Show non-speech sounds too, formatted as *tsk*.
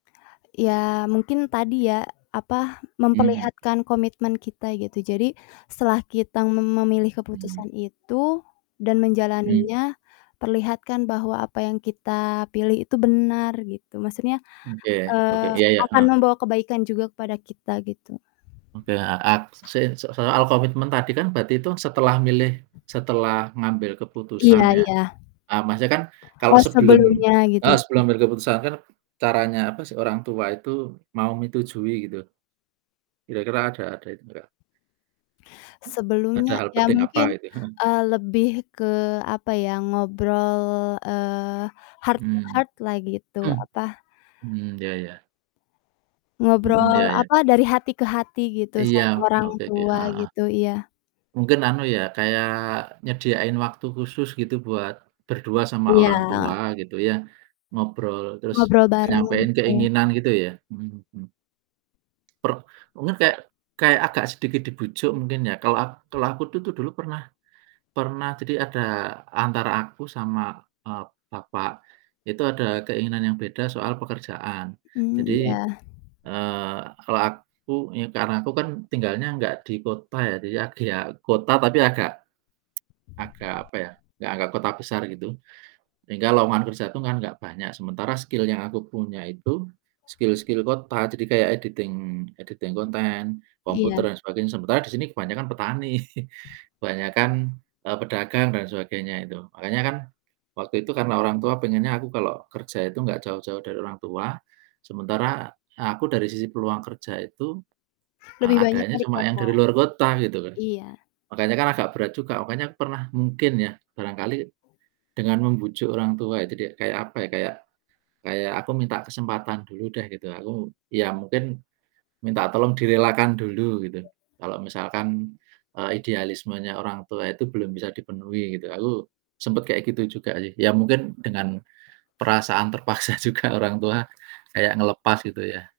Ya, mungkin tadi ya, apa, Mhm mhm. memperlihatkan komitmen kita, gitu. Jadi, setelah kita mem memilih Mmm. keputusan itu dan Mmm. menjalaninya, perlihatkan bahwa apa yang kita pilih itu benar, gitu. Maksudnya, Mmm, iya iya, oke, eee, iya iya, akan heeh. membawa kebaikan juga kepada kita, gitu. Oke, heeh, ak sa soal komitmen tadi kan, berarti itu setelah milih setelah ngambil Iya keputusan ya, iya. eee, maksudnya kan kalau Eee, sebelum sebelumnya gitu. heeh, sebelum ngambil keputusan kan, caranya apa sih orang tua itu mau menyetujui, gitu. Kira-kira, ada ada itu enggak Sebelumnya ada hal ya penting apa, mungkin, gitu? Heeh. eee, lebih ke, apa ya, ngobrol, eee, heart to Mhm. heart lah gitu, Mmm. apa Mhm, iya iya. Mhm, ngobrol, iya iya. apa, dari hati ke hati gitu, Iya, sama orang oke oke, tua heeh heeh. gitu, iya. Mungkin, anu ya, kayak nyediain waktu khusus gitu, buat berdua sama orang tua, Iya. gitu ya, ngobrol, terus Ngobrol bareng, nyampein betul. keinginan, gitu ya? Mhm mhm. Per mungkin kayak kayak agak sedikit dibujuk mungkin, ya? Kalau ak kalau aku tuh dulu pernah pernah jadi ada antara aku sama, eee, bapak, itu ada keinginan yang beda soal pekerjaan. Mmm, Jadi, iya. eee, kalau aku, ya karena aku kan tinggalnya enggak di kota ya, jadi ak ya kota tapi agak *tsk* agak, apa ya, nggak nggak kota besar gitu, sehingga lowongan kerja itu kan enggak banyak, sementara skill yang aku punya itu, skill-skill kota, jadi kayak editing editing konten, Iya. komputer, dan sebagainya, sementara di sini kebanyakan petani, *chuckles* kebanyakan, e pedagang dan sebagainya itu. Makanya kan, waktu itu karena orang tua pengennya aku kalau kerja itu enggak jauh-jauh dari orang tua, sementara aku dari sisi peluang kerja itu, e Lebih banyak adanya dari cuma yang kota. dari luar kota, gitu loh. Iya. Makanya kan agak berat juga, pokoknya pernah mungkin ya, barangkali dengan membujuk orang tua itu di kayak apa ya, kayak kayak aku minta kesempatan dulu deh gitu, aku ya mungkin minta tolong direlakan dulu gitu, kalau misalkan, e idealismenya orang tua itu belum bisa dipenuhi gitu, aku sempet kayak gitu juga sih. Ya mungkin dengan perasaan terpaksa juga orang tua kayak ngelepas, gitu ya.